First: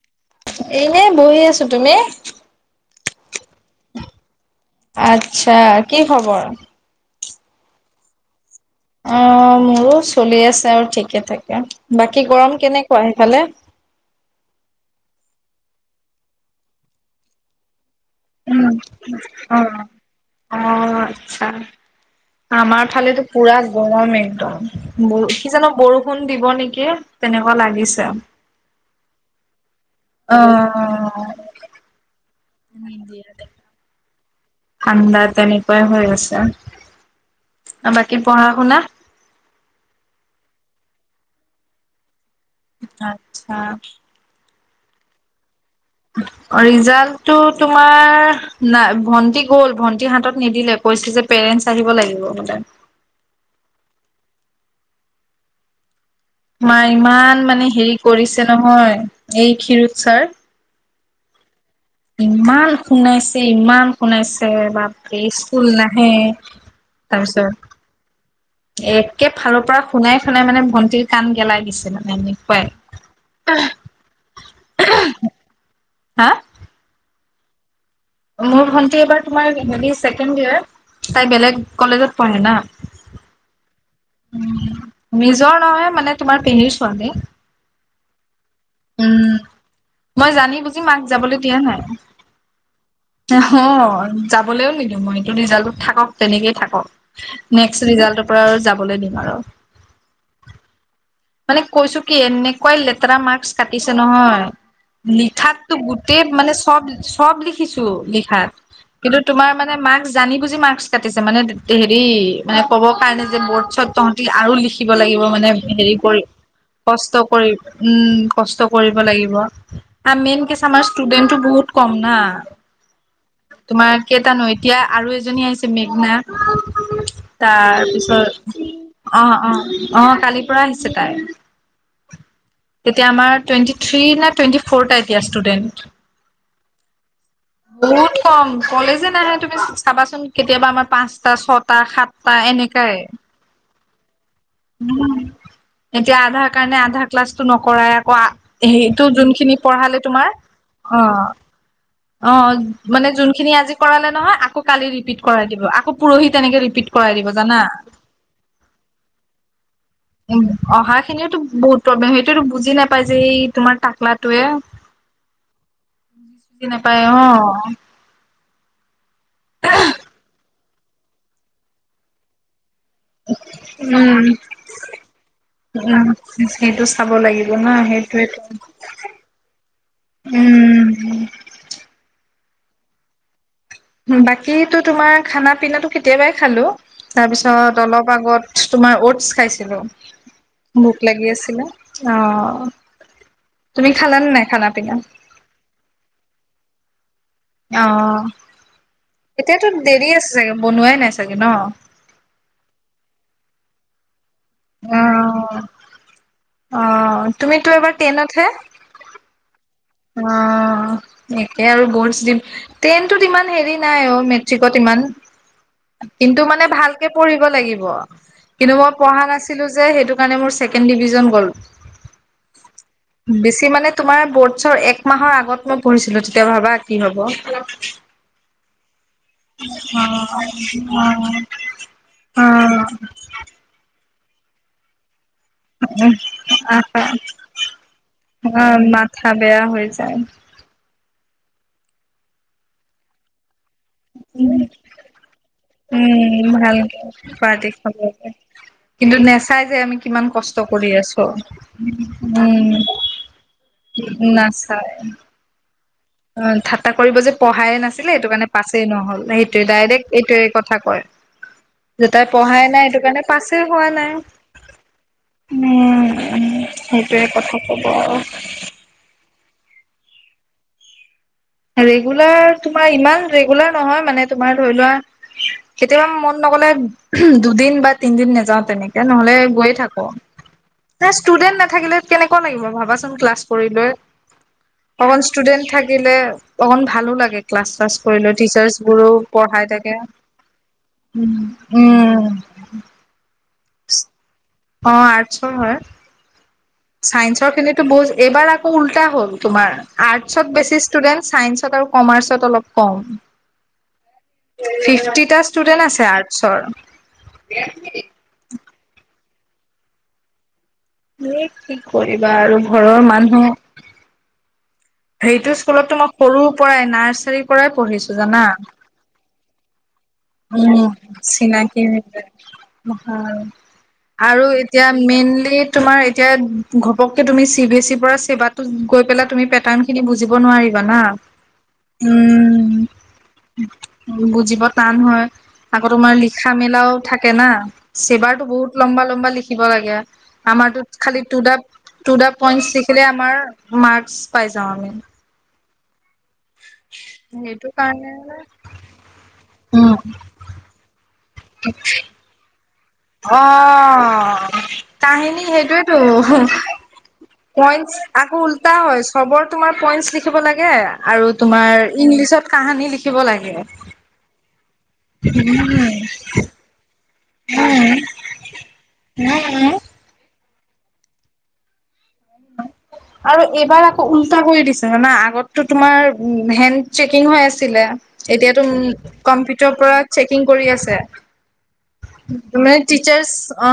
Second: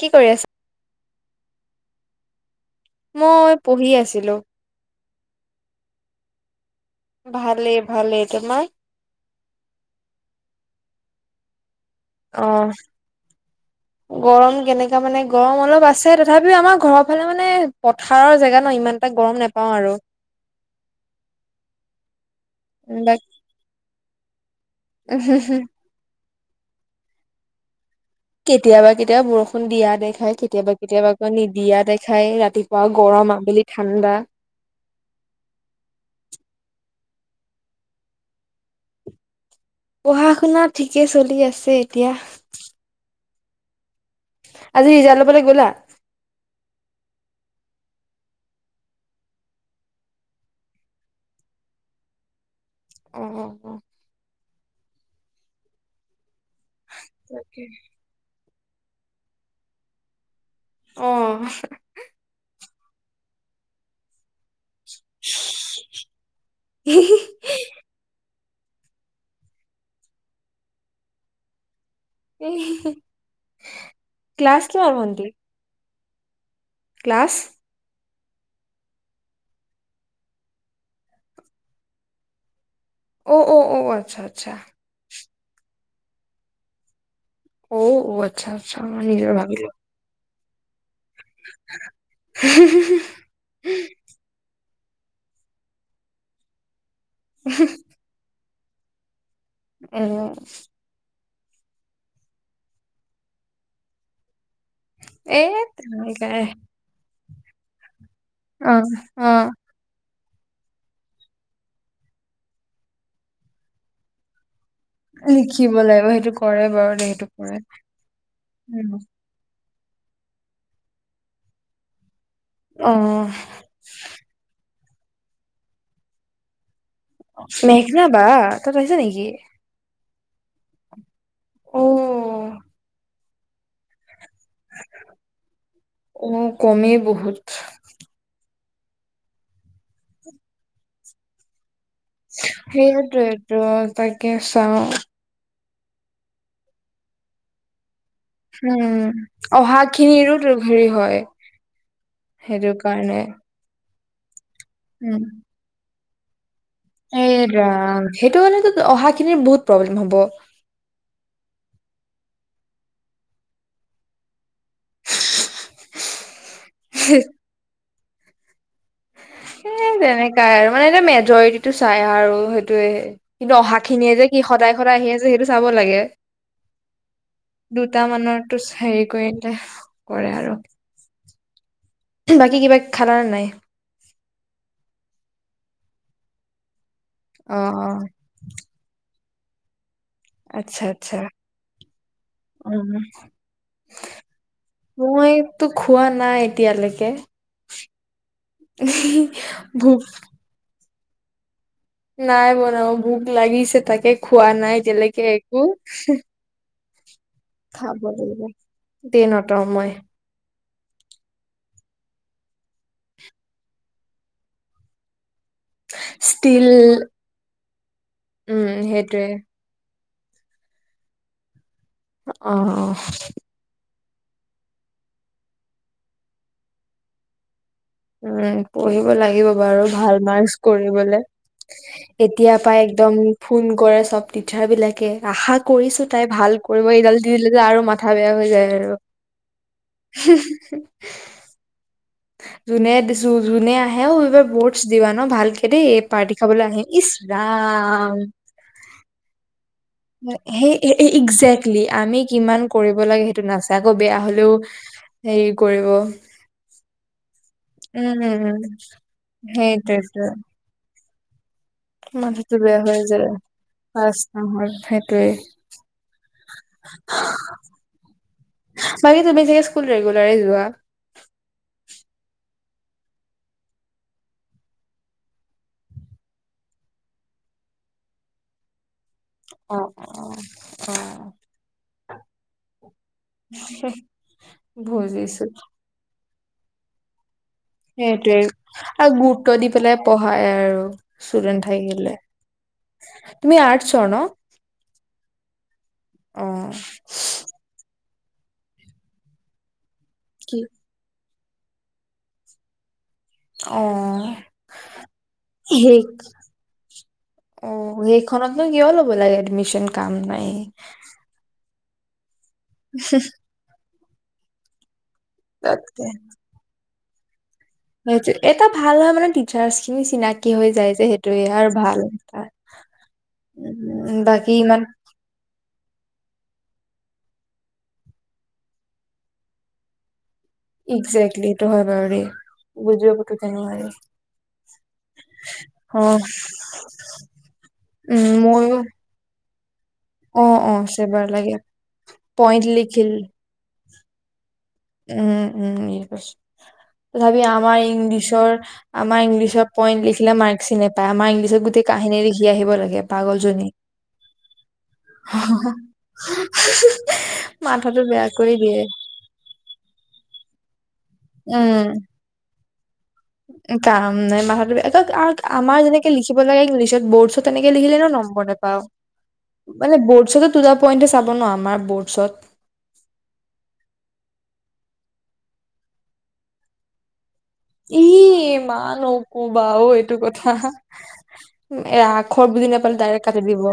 কি কৰি আছা? এনেই বহি আছো, তুমি? মই পঢ়ি আছিলো। আচ্ছা, কি খবৰ? ভালে ভালে, তোমাৰ? অ', মোৰো চলি আছে আৰু ঠিকে থাকে। বাকী গৰম কেনেকুৱা সেইফালে? গৰম কেনেকা মানে গৰম অলপ আছে, তথাপিও আমাৰ ঘৰৰ ফালে মানে পথাৰৰ জেগা উম, ন ইমান এটা গৰম অ, নেপাওঁ আৰু অ, আচ্ছা আমাৰ বাক ফালেতো পুৰা গৰমে'ই। দম কি' জানো বৰষুণ দিব নেকি, তেনেকুৱা লাগিছে। কেতিয়াবা কেতিয়াবা বৰষুণ দিয়া দেখায়, অ কেতিয়াবা কেতিয়াবা আকৌ নিদিয়া দেখাই, ৰাতিপুৱা গৰম, আবেলি ঠাণ্ডা। ঠাণ্ডা তেনেকুৱাই হৈ আছে বাকী, পঢ়া শুনা? পঢ়া শুনা ঠিকে চলি আছে এতিয়া। হা। আজি ৰিজাল্ট ল'বলৈ গ'লা? অ', ৰিজাল্ট টো তোমাৰ নাই, ভন্টি গ'ল, ভন্টি হাত'ত নিদিলে কৈছে যে' পেৰেচণ্ট আহিব লাগিব মানে। অ', অ', অ'। মা' ইমান তাকে। মানে হেৰি কৰিছে নহয়। এই ক্ষীৰোদ ছাৰ। অ'। ইমান শুনাইছে, ইমান শুনাইছে বাপ ৰে স্কুল নাহে, তাৰপিছত এ'কে ফালৰ পৰা শুনাই শুনাই মানে ভণ্টিৰ কাণ গেলাই দিছে মানে। এনেকুৱাই ক্লাছ কিহৰ ভন্তি? হা? ক্লাছ? মোৰ ভন্টি এবাৰ তোমাৰ হেৰি ছেকেণ্ড ডিয়েৰ, তাই বেলেগ কলেজত পঢ়ে না। অ অ অ অ। আচ্ছা, আচ্ছা। নিজৰ নহয় মানে, তোমাৰ পেহীৰ ছোৱালী। অ অৱেত আচ্ছা, আচ্ছা উম নিজৰে ভাবি লো। মই জানি বুজ মাক যাবলৈ দিয়া নাই। এ হয় যাব কলেও নিদিওঁ মই, এইটো ৰিজাল্ট টো থাক'ক তেনেকেই থাক'ক। নেক্স ৰিজাল্টৰ পৰা- যাবলৈ দিম আৰু। [unintelligible] মানে কৈছো কি' এনেকুৱাই লেতেৰা মাৰ্কচ- কাটিছে নহয়। এ লিখাত টো গোটেই তেনেকাই মানে, চব- চব লিখিছো ল [unintelligible] অ কিন্তু অ তোমাৰ মানে মাৰ্ক্স জানি বুজি মাৰ্ক্স কাটিছে মানে হেৰি মানে ক'ব কাৰণে যে বৰ্ত চত তহঁতি আৰু লি থাকিব লাগিব মানে লিখিব হেৰি লাগিব কৰি সেইটো কৰে বাৰু দে কষ্ট সেইটো কৰি কৰে উম। কষ্ট উম। কৰিব লাগিব। আৰু মেইন কেছ আমাৰ ষ্টুডেন্তটটো বহুত কম না। অ তোমাৰ কেইটা নৈ এতিয়া আৰু এজনী আহিছে মেঘনা মেঘনা বা তাৰপিছত তত আহিছা অ নেকি অ। অ কালিৰ পৰা আহিছে তাই। অ এতিয়া আমাৰ টুৱেণ্টি থ্ৰী নাই টুৱেণ্টি ফৰ টা এতিয়া ষ্টুডেন্ট অ কমেই বহুত বহুত কম। কলেজে নাহে তুমি চাবাচোন কেতিয়াবা আমাৰ পাঁচটা চত সাতটা সাতটা এনেকাই। কেছাওঁ উম, এতিয়া আধাৰ কাৰণে আধা ক্লাছটো নকৰাই কোৱা সেইটো উম যোনখিনি অহা পঢ়ালে তোমাৰ খিনিৰো তোৰ হেৰি অ। হয় অ, সেইটো মানে কাৰণে যোনখিনি আজি কৰালে নহয়। কালি ৰিপিট কৰাই দিব আকৌ পৰহি তেনেকে ৰিপিট কৰাই এ দিব জানা। ৰাম সেইটো হলে টো অহা খিনিৰ বহুত প্ৰব্লেম হ'ব উম, অহা খিনিটো বহুত প্ৰব্লেম সটো বুজি নাপাই যে এই তোমাৰ তাকলাটোয়ে বুজি নাপায় অ, এ তেনেকাই আৰু। মানে এটা মেজৰিটিটো চাই আৰু সেই স কিন্তু অহা খিনিয়ে উম যে কি সদায় - সদায় আহি আছে সেইটো চাব লাগে উম সেইটো চাব লাগিব ন দুটা সেইটোৱেতো মানৰো হেৰি কৰি এ কৰে আৰু উম বাকী কিবা খালানে নাই? বাকী টো তোমাৰ খানা পিনাটো কেতিয়াবাই খালো। অ তাৰপিছত অ অলপ আগত তুমাৰ অডছ। চাইছিলো। আচ্ছা ভোক আচ্ছা লাগি আছিলে। অ, উম তুমি খালানে নাই খানা পিনা? তিয়ালৈকে অ, অতিয়াটো ভোক দেৰি আছে বনোৱাই নাই। চাগে ন? নাই বনোৱা ভোক লাগিছে তাকে খোৱা নাই অ এতিয়ালেকে একো। অ' তুমিতো এবাৰ খাব লাগিব, টেনতহে টেনত অ' মই। অ' একে আৰু ৰ্ব'ডচ দিম, টেনটো ইমান হেৰি নাই অ' মেট্ৰিকত ইমান কিন্তু ষ্টিল মানে ভালকে পঢ়িব লাগিব। উম কিন্তু মই সেইটোৱে পঢ়া নাছিলো যে সেইটো মানে মোৰ ছেকেণ্ড ডিভিজন গ'ল। অঁ অঁ বেছি মানে তোমাৰ বৰ্ড চ'এক মাহৰ আগত মই পঢ়িছিলো তেতিয়া ভাৱা কি হ'ব। ক্লক ওঁ পঢ়িম। ব লাগিব বাৰু ভাল অ' ৰ্মাক্স কৰিবলে। এতিয়াপাই একদম ফোন কৰে চব টিছাৰবিলাকে। আশা কৰিছো তাই ভাল অ' কৰিব। এইডাল দি দিলে যে আৰু মাথা বেয়া হৈ যায় অ' আৰু। মাথা বেয়া হৈ যায়। উম, হোঁছ হোঁহ- যোনে দিছো। জুনে আহেও এইবাৰ বৰ্ডছ দিবা ন, ভালকে দেই পাৰ্টী খাবলে আহিম। ভালকে ইচ্ছ পাৰ্টি খাব ৰাম! লাগে। কিন্তু নেচাই যে আমি কিমান হে, কষ্ট হেঁ- কৰি হেঁ -হেঁ আছো একজেক্টলি আমি কিমান উম, পঢ়িব লাগে সেইটো নাচায়। আকৌ বেয়া হলেও হেৰি কৰিব। [unintelligible] অঁ ঠাট্টা কৰিব যে, প [unintelligible] নাছিলে, সেইটো উম কাৰণে পাছেই নহ'ল, সেইটোৱে ডাইৰেক্ট সেইটোৱেতো এইটোৱে কথা কয়। যে তাই মাথাটো পঢ়াই বেয়া নাই হৈ সেইটো কাৰণে যায় পাছেই হোৱা নাই, পাছ নহল সেইটোৱে উম, সেইটোয়ে কথা কব। বাকী তুমি চাগে স্কুল ৰেগুলাৰে যোৱা। ৰেগুলাৰ তোমাৰ ইমান ৰেগুলাৰ নহয়, মানে তোমাৰ ধৰি লোৱা, কেতিয়াবা মন নগলে [unintelligible] দুদিন বা তিনদিন নাযাওঁ তেনেকে। এতিয়া নহ'লে গৈ অ থাকো, অ অ ক্লাছ ষ্টুডেণ্ট নাথাকিলে কেনেকুৱা লাগিব ভাৱাচোন ক্লাছ কৰিবলৈ। অকল বুজিছো ষ্টুডেণ্ট থাকিলে। অকণ ভালো লাগে। ক্লাছ- শ্লাছ কৰিলও, সেইটোৱে টিৰ্চাছবোৰো আৰু গুৰুত্ব পঢ়াই দি থাকে। পেলাই পঢ়াই আৰু ষ্টুডেন্ট থাকিলে উম! তুমি আৰ্টছৰ ন? অ', আৰ্টছৰ হয়, অ চাইন্সৰখিনিতো বহুত এইবাৰ আকৌ উল্টা হ'ল তোমাৰ। আৰ্টচত কি বেছি ষ্টুডেণ্ট। ছাইন্সত আৰু কমাৰ্চত অলপ কম। অ', ফিফটিটা ষ্টুডেন্ট হেই আছে আৰ্টছৰ অ', সেইখনতনো কিয় ল'ব লাগে? এডমিচন কাম নাই। [unintelligible] কি কৰি বা আৰু ঘৰৰ মানুহ হেইটো স্কুলত তাতকে তোমাৰ সৰুৰ পৰাই নাৰ্চ [inaudible] সেইটো এটা ভাল হয়, মানে টিচাৰ্চখিনি চিনাকি হৈ উম যায় যে, সেইটোয়ে আৰু চিনাকি ভাল হৈ যায় এটা ভাল উম, আৰু বাকী ইমান এতিয়া মেইনলি তোমাৰ এতিয়া ঘপককে তুমি চি বি এচিৰ পৰা ছেবাতো গৈ পেলাই তুমি পেক [unintelligible] খিনি বুজ বুজিব নোৱাৰিবা না, একজেক্টলি সেইটো হয় বাৰু দেই উম, বুজিব পুতুককে নোৱাৰি বুজিব টান হয়, আকৌ অ তোমাৰ লিখা মেলাও থাকে না, উম চেবাৰটো বহুত ময়ো লম্বা, লম্বা লিখ কিব লাগে অ অ আমাৰটোত খালি চেবাৰ টু দা, লাগে টু দা পইণ্ট পইন্টছ লিখিলে লিখিল আমাৰ মাৰ্ক্স যে [inaudible] উ তথাপি আমাৰ কাৰণে ইংলিছৰ আমাৰ ইংলিছত উম পইন্ট লিখিলে মাৰ্ক চ নোপায় আমাৰ ইংলিছত গোটেই কাহিনী লিখি আহিব লাগে। পাগলজনী। অ' কাহিনী সেইটোয়েতো পইন্টছ মাথাটো বেয়া আকৌ কৰি উল্টা দিয়ে। হয় চবৰ তোমাৰ পইণ্টছ লিখিব লাগে আৰু তোমাৰ ইংলিছত কাহানী লিখ এ কাম নাই মাথাত, একক আক আমাৰ যেনেকে লিখিব লগা ইংলিছত বৰ্ডছত তেনেকে লিখিলে উম নো নম্বৰ নেপাও উম উম মানে বৰ্ড চটোত টো জা পইন্টটো চাব ন আমাৰ বৰ্ড চত আৰু এইবাৰ আকৌ উল্টা কৰি দিছে না আগততো তোমাৰ হেড চেকিং হৈ আছে ছিলে ই এতিয়াটো মা উম নকবা কম্পিউটাৰ অ পৰা এইটো চেকিং কথা। কৰি আছে এ আখৰ বুজি মানে নাপালে ডাইৰেক্ট কাটি দিব।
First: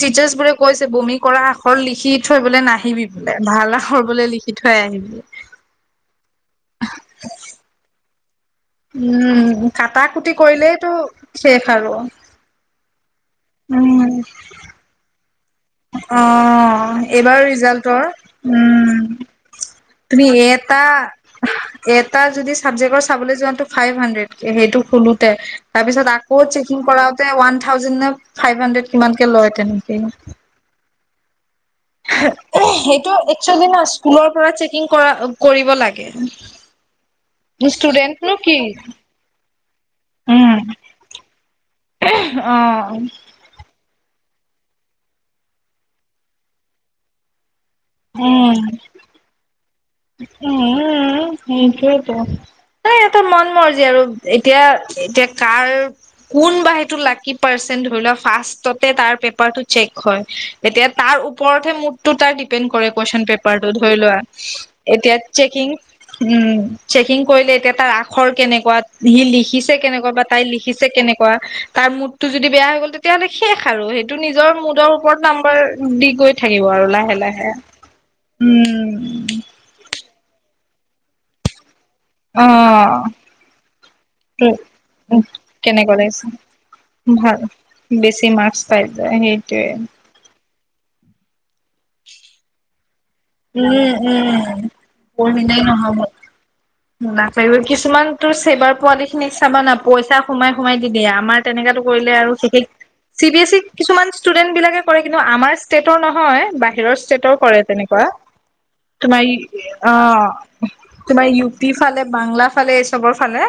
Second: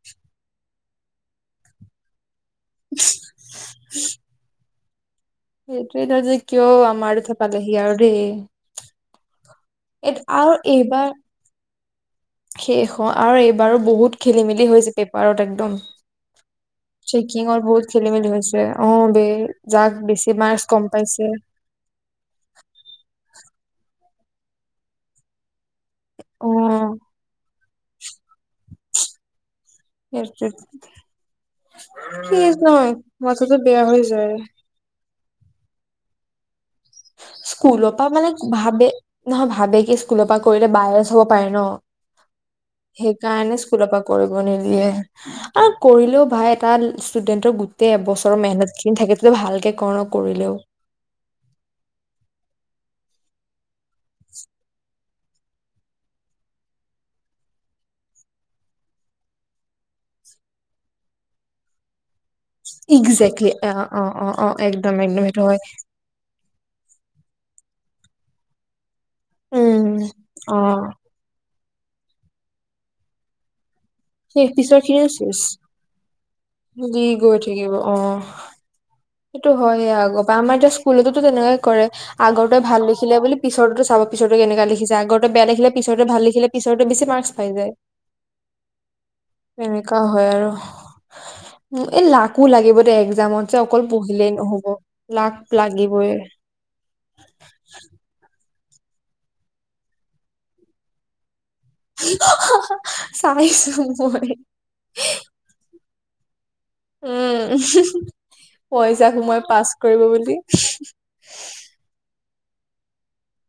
টিচাৰ্ছ বোৰে কৈ আছে বমি কৰা লিখিত থৈবলে নাহিবি ভাল আখৰ বলে লিখি থ থৈ আহিবি সেইটোয়েই তই যে কিয় আমাৰ থপালেহি আৰু দেই উম। কাটা এই কুটি আৰু কৰিলেইটো এইবাৰ শ্বেষ আৰু শেষ আৰু এইবাৰো উম বহুত খেলিমেলি হৈছেগৈ। পাৱাৰ ট্ৰেক অ' এইবাৰ বহুত ৰিজাল্টৰ খেলি মেলি হৈছে অ উম, বে যাক তুমি বেছি মাৰ্কচ এটা কম পাইছে এটা যদি চাবজেক্টৰ চাবলৈ যোৱা। ফাইভ হাড্ৰেড সেইটো খোলোতে। তাৰ পিছত আকৌ অ চেক ইন কৰাওঁতে ওৱান থাউজেণ্ড নে ফাইভ হাড্ৰেড কিমানকে লয় তেনেকেই। ফিজ নহয় সেইটো মাথাটো একচুৱেলি ন বেয়া হৈ স্কুলৰ যায় পৰা চেকিং কৰা। কৰিব লাগে। স্কুলৰ পৰা মানে ষ্টুডেন্টনো কি ভাবে নহয় ভাবে কি স্কুলৰ পৰা কৰিলে উম বাইৰে চ হ'ব পাৰে ন অ সেইকাৰণে স্কুলৰ পৰা। কৰিব নিদিয়ে আৰু কৰিলেও ভাই এটা ই ইষ্টোডেন্টৰ। তে এবছৰৰ মেহনত খিনি থাকে তে ভালকে কৰো। ওম, ওম, [unintelligible] সেইটোৱে এই এইটো মন [unintelligible] আজি আৰু এতিয়া আৰু এতিয়া যেট। কাৰ কোনবা সেইটো লাকি পাৰ্চেন্ ধৰি লোৱা ফাৰ্ষ্টততে তাৰ পেপাৰটো চেক হয়, এতিয়া তাৰ ওপৰত হে মুকটো তাৰ দি দিপেন কৰে কুৱেশ্যন একজেক্টলি পেপাৰ টো অ ধৰি অ লোৱা। অ অ একদম এতিয়া একদম সেইটো হয় চেকিং উম। চেকিং কৰিলে এতিয়া তাৰ আখৰ কেনেকুৱা। সি লিখিছে উম, কেনেকুৱা বা তাই লিখিছে অ', কেনেকুৱা। তাৰ মূৰটো যদি বেয়া হৈ গ'ল তেতিয়াহ'লে শেষ। আৰু সেইটো সেই নিজৰ পিছৰ মুদৰ খিনিও ওপৰত চেচ নাম্বাৰ দি গৈ থাকিব আৰু দি লাহে গৈ লাহে থাকিব উম। হয়য়া গ বা আমাৰ [unintelligible] তেনেকায়ে। কৰে আগতে ভাল অ। লিখিলে বুলি পিছোটো চাব পিছৰ কেনেকা লিখিছে আগতত বেয়া লিখিলে কেনেকুৱা পিছতে ভাল লাগিছে লিখিলে পিছতে বেছি মাৰ্কস ভাল পাই যায় বেছি মাৰ্কচ পাই যায় সেইটোৱে তেনেককাা হয় আৰু। উ লাকো লাগিব দে। এক্মামত যে অকল উম পৰহিলেই উম নহব লাগ লাগিবই। নাছাৱ কিছুমান তো চেবাৰ পোৱালি খিনিক চাবা না পইচা সোমাই সোমাই দি দিয়ে আমাৰ তেনেকাতো কৰিলে আৰু শেষ চি বি এছ ই চাইছো কিছুমান মই। ষ্টুডেন্ট বিলাকে কৰে কিন্তু আমাৰ ষ্টেটৰ নহয়। হয় বাহ হেৰছচেট উম, কৰে তেনেকোৱা পইচা তোমাৰি সোমোৱাই পাছ অ কৰিব বুলি। তোমাৰ ইও বাংলা ফালে এই চবৰ ফালে।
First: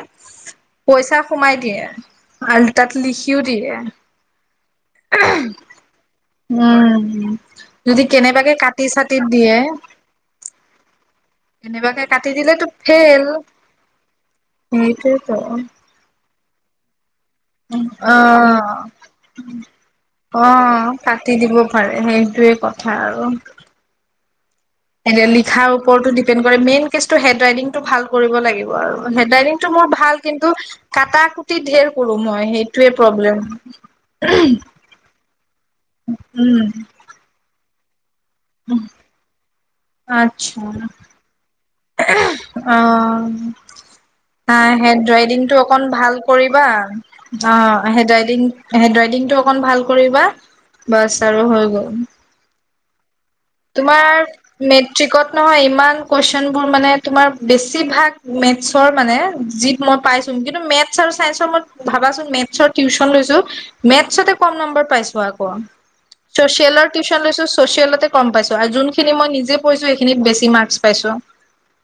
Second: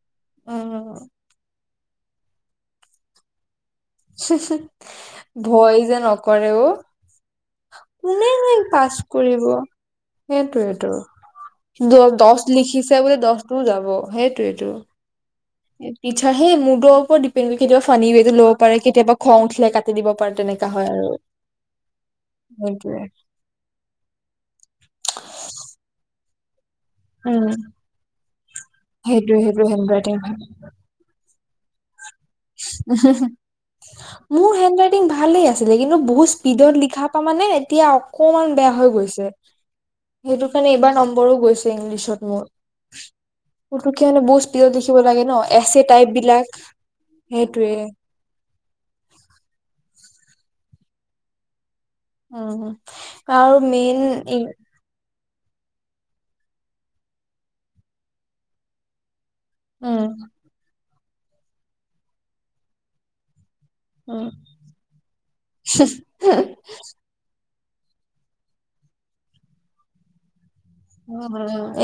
উম, পইচা সোমাই দিয়ে। আলটাত লিখিও দিয়ে। [unintelligible] ভয় যে নকৰেও, উম, যদি কেনেবাকে কোনে কাটি পাছ চাটি কৰিব দিয়ে সেইটোৱেটো, কেনেবাকে দ কাটি দচ দিলেতো লিখিছ সেই বোলে ফেইল দচটোও যাব, সেইটোৱেটো। সেইটোৱেতো এ হে মুডৰ ওপৰত দি অঁ, উঠিলে কাটি দিব পাৰে তেনেকা হয় অঁ, আৰু কাটি দিব পাৰে সেইটোৱে কথা সেইটোৱে আৰু। এতিয়া লিখাৰ [unintelligible] কৰে মেইন কেচটো হেণ্ড উম ৰাইটিং টো ভাল কৰিব লাগিব আৰু হেণ্ড সেইটোৱে ৰাইটিং সেইটো টো মোৰ হেণ্ড ভাল কিন্তু কাটা [unintelligible] ধেৰ উহু হু, মোৰ হেণ্ড ৰাইটিং ভালে আছিলে কিন্তু বহুত উম, স্পীডত লিখা পৰা মানে এতিয়া অকমান বেয়া হৈ গৈছে, সেইটো আচ্ছা কাৰণে এইবাৰ নম্বৰো গৈছে ইংলিছত মোৰ, অ', পোতোক মানে বহুত স্পীডত লিখিব হেড লাগে ন ৰাইডিংটো এচ এ অকন টাইপ ভাল বিলাক। কৰিবা অ সেইটোৱে হেড ৰাইটিং, হেণ্ড ৰাইটিংটো অকন ভাল কৰিবা, বাছ আৰু হৈ গ'ল। অঁ তোমাৰ মেট্ৰিকত নহয় ইমান কুৱেশ্বন বোৰ মানে তোমাৰ বেছিভাগ মেথছৰ মানে বুজি মই উম পাইছো কিন্তু মেট আৰু চায়েঞ্চৰ মই ভাবাচোন মেটছৰ টিউচন লৈছো। মেটচতে কম নম্বৰ পাইছো আকৌ, উম চচিয়েলৰ টিউছন লৈছোঁ চচিয়েলতে কম পাইছো আৰু যোনখিনি মই নিজে পঢ়িছো সেইখিনিত বেছি মাৰ্ক উম,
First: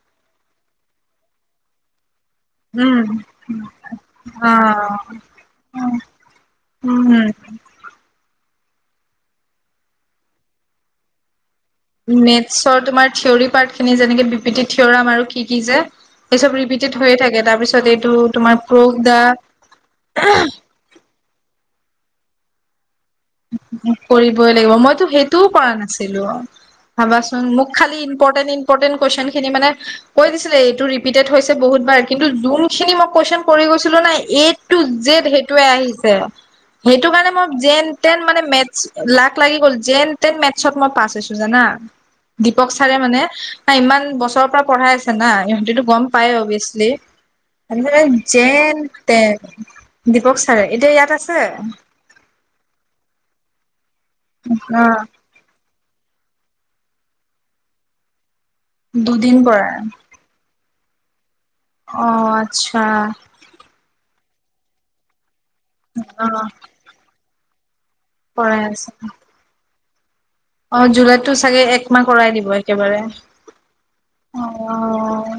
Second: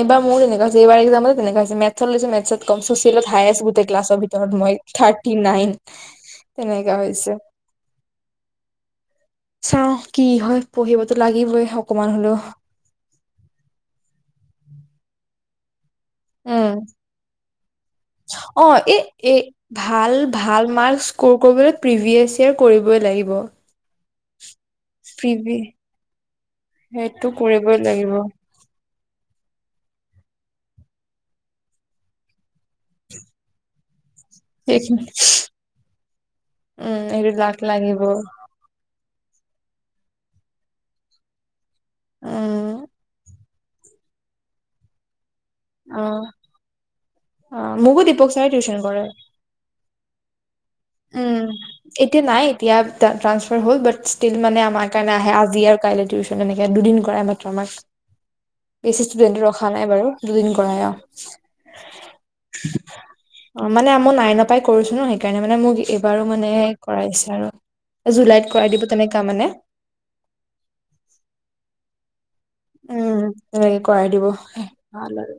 এইবাৰ মোৰো তেনেকুৱা হৈছে, এইবাৰ এক্সামতে তেনেকুৱা হৈছে মেট টিউচন লৈছো মেটচত কম উম চচিলত হায়েষ্ট গোটেই ক্লাছৰ অ ভিতৰত মই থাৰ্টি নাইন, তেনেকা উম হৈছে। চাও কি হয় পঢ়িবতো লাগিবই। অকমান হলেও মেথছৰ তোমাৰ থিয়ৰী পাৰ্ট খিনি যেনেকে বিপি থিয়ৰাম আৰু কি কি যে চব উম, ৰিপিটেড হৈয়ে থাকে তাৰপিছত এইটো তোমাৰ অঁ এ প্ৰুভ দা এ ভাল ভাল মাৰ্ক স্কৰ কৰিবলৈ প্ৰিভিয়েছ য়াৰ কৰিব লাগিব। কৰি। কৰিবই লাগিব মইটো সেইটোও প্ৰিভি কৰা নাছিলো সেইটো ভাবাচোন কৰিবই লাগিব কুৱেশন খিনি মানে, কৈ দিছিলে এইটো ৰিপিটেড হৈছে বহুত বাৰ কিন্তু যোন খিনি মই কুৱেশন কৰি গৈছিলো নাই। এই টু সেইখিনি জেদ সেইটোৱে আহিছে উম সেইটো কাৰণে এইটো মই লাক জেন। লাগিব টেন মানে মেথছ। লাক লাগি গ'ল যেন তেন মেথছত মই পাছ হৈছো জানা। দীপক উম ছাৰে মানে। ইমান বছৰৰ পৰা পঢ়াই আছে না ইিহঁতেতটো গম অ', পায় অভিয়াচলি অ', আৰু মোকো দীপক চাৰে যেন টিউচন কৰে তেন দীপক ছাৰে। এতিয়া ইয়াত আছে উম এতিয়া নাই এতিয়া। ট্ৰান্ফ হ'ল বাট ষ্টিল মানে অ আমাৰ কাৰণে আহে আজি আৰু কাইলে টিউছন এনেকে ইয়াত দুদিন কৰে মাত্ৰ আমাক। বেছি দুদিন ষ্টুডেণ্টটো ৰখা পৰা নাই বাৰু দুদিন কৰাই আৰু। [unintelligible] অ, আচ্ছা। অ, মানে মই নাইন ৰ পৰাই কৰিছো ন সেইকাৰণে মানে মোক এইবাৰো অ মানেহে কৰাইছে। আৰু। জুলাইত কৰাই দিব তেনেককা মানে। অ জুলাইতটো চাগে একমাহ কৰাই দিব। একেবাৰে উম তেনেকে কৰাই দিব। অ ভাল আৰু।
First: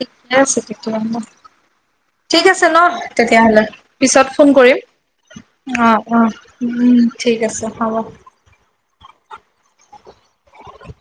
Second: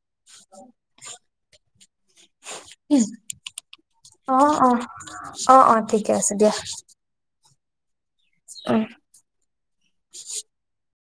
শিকাইছে কিক ল ন [unintelligible] ঠিক আছে ন তেতিয়াহ'লে পিছত ফোন অ', অ', কৰিম, অ অ উ ঠিক আছে। হব। আহ। হয়।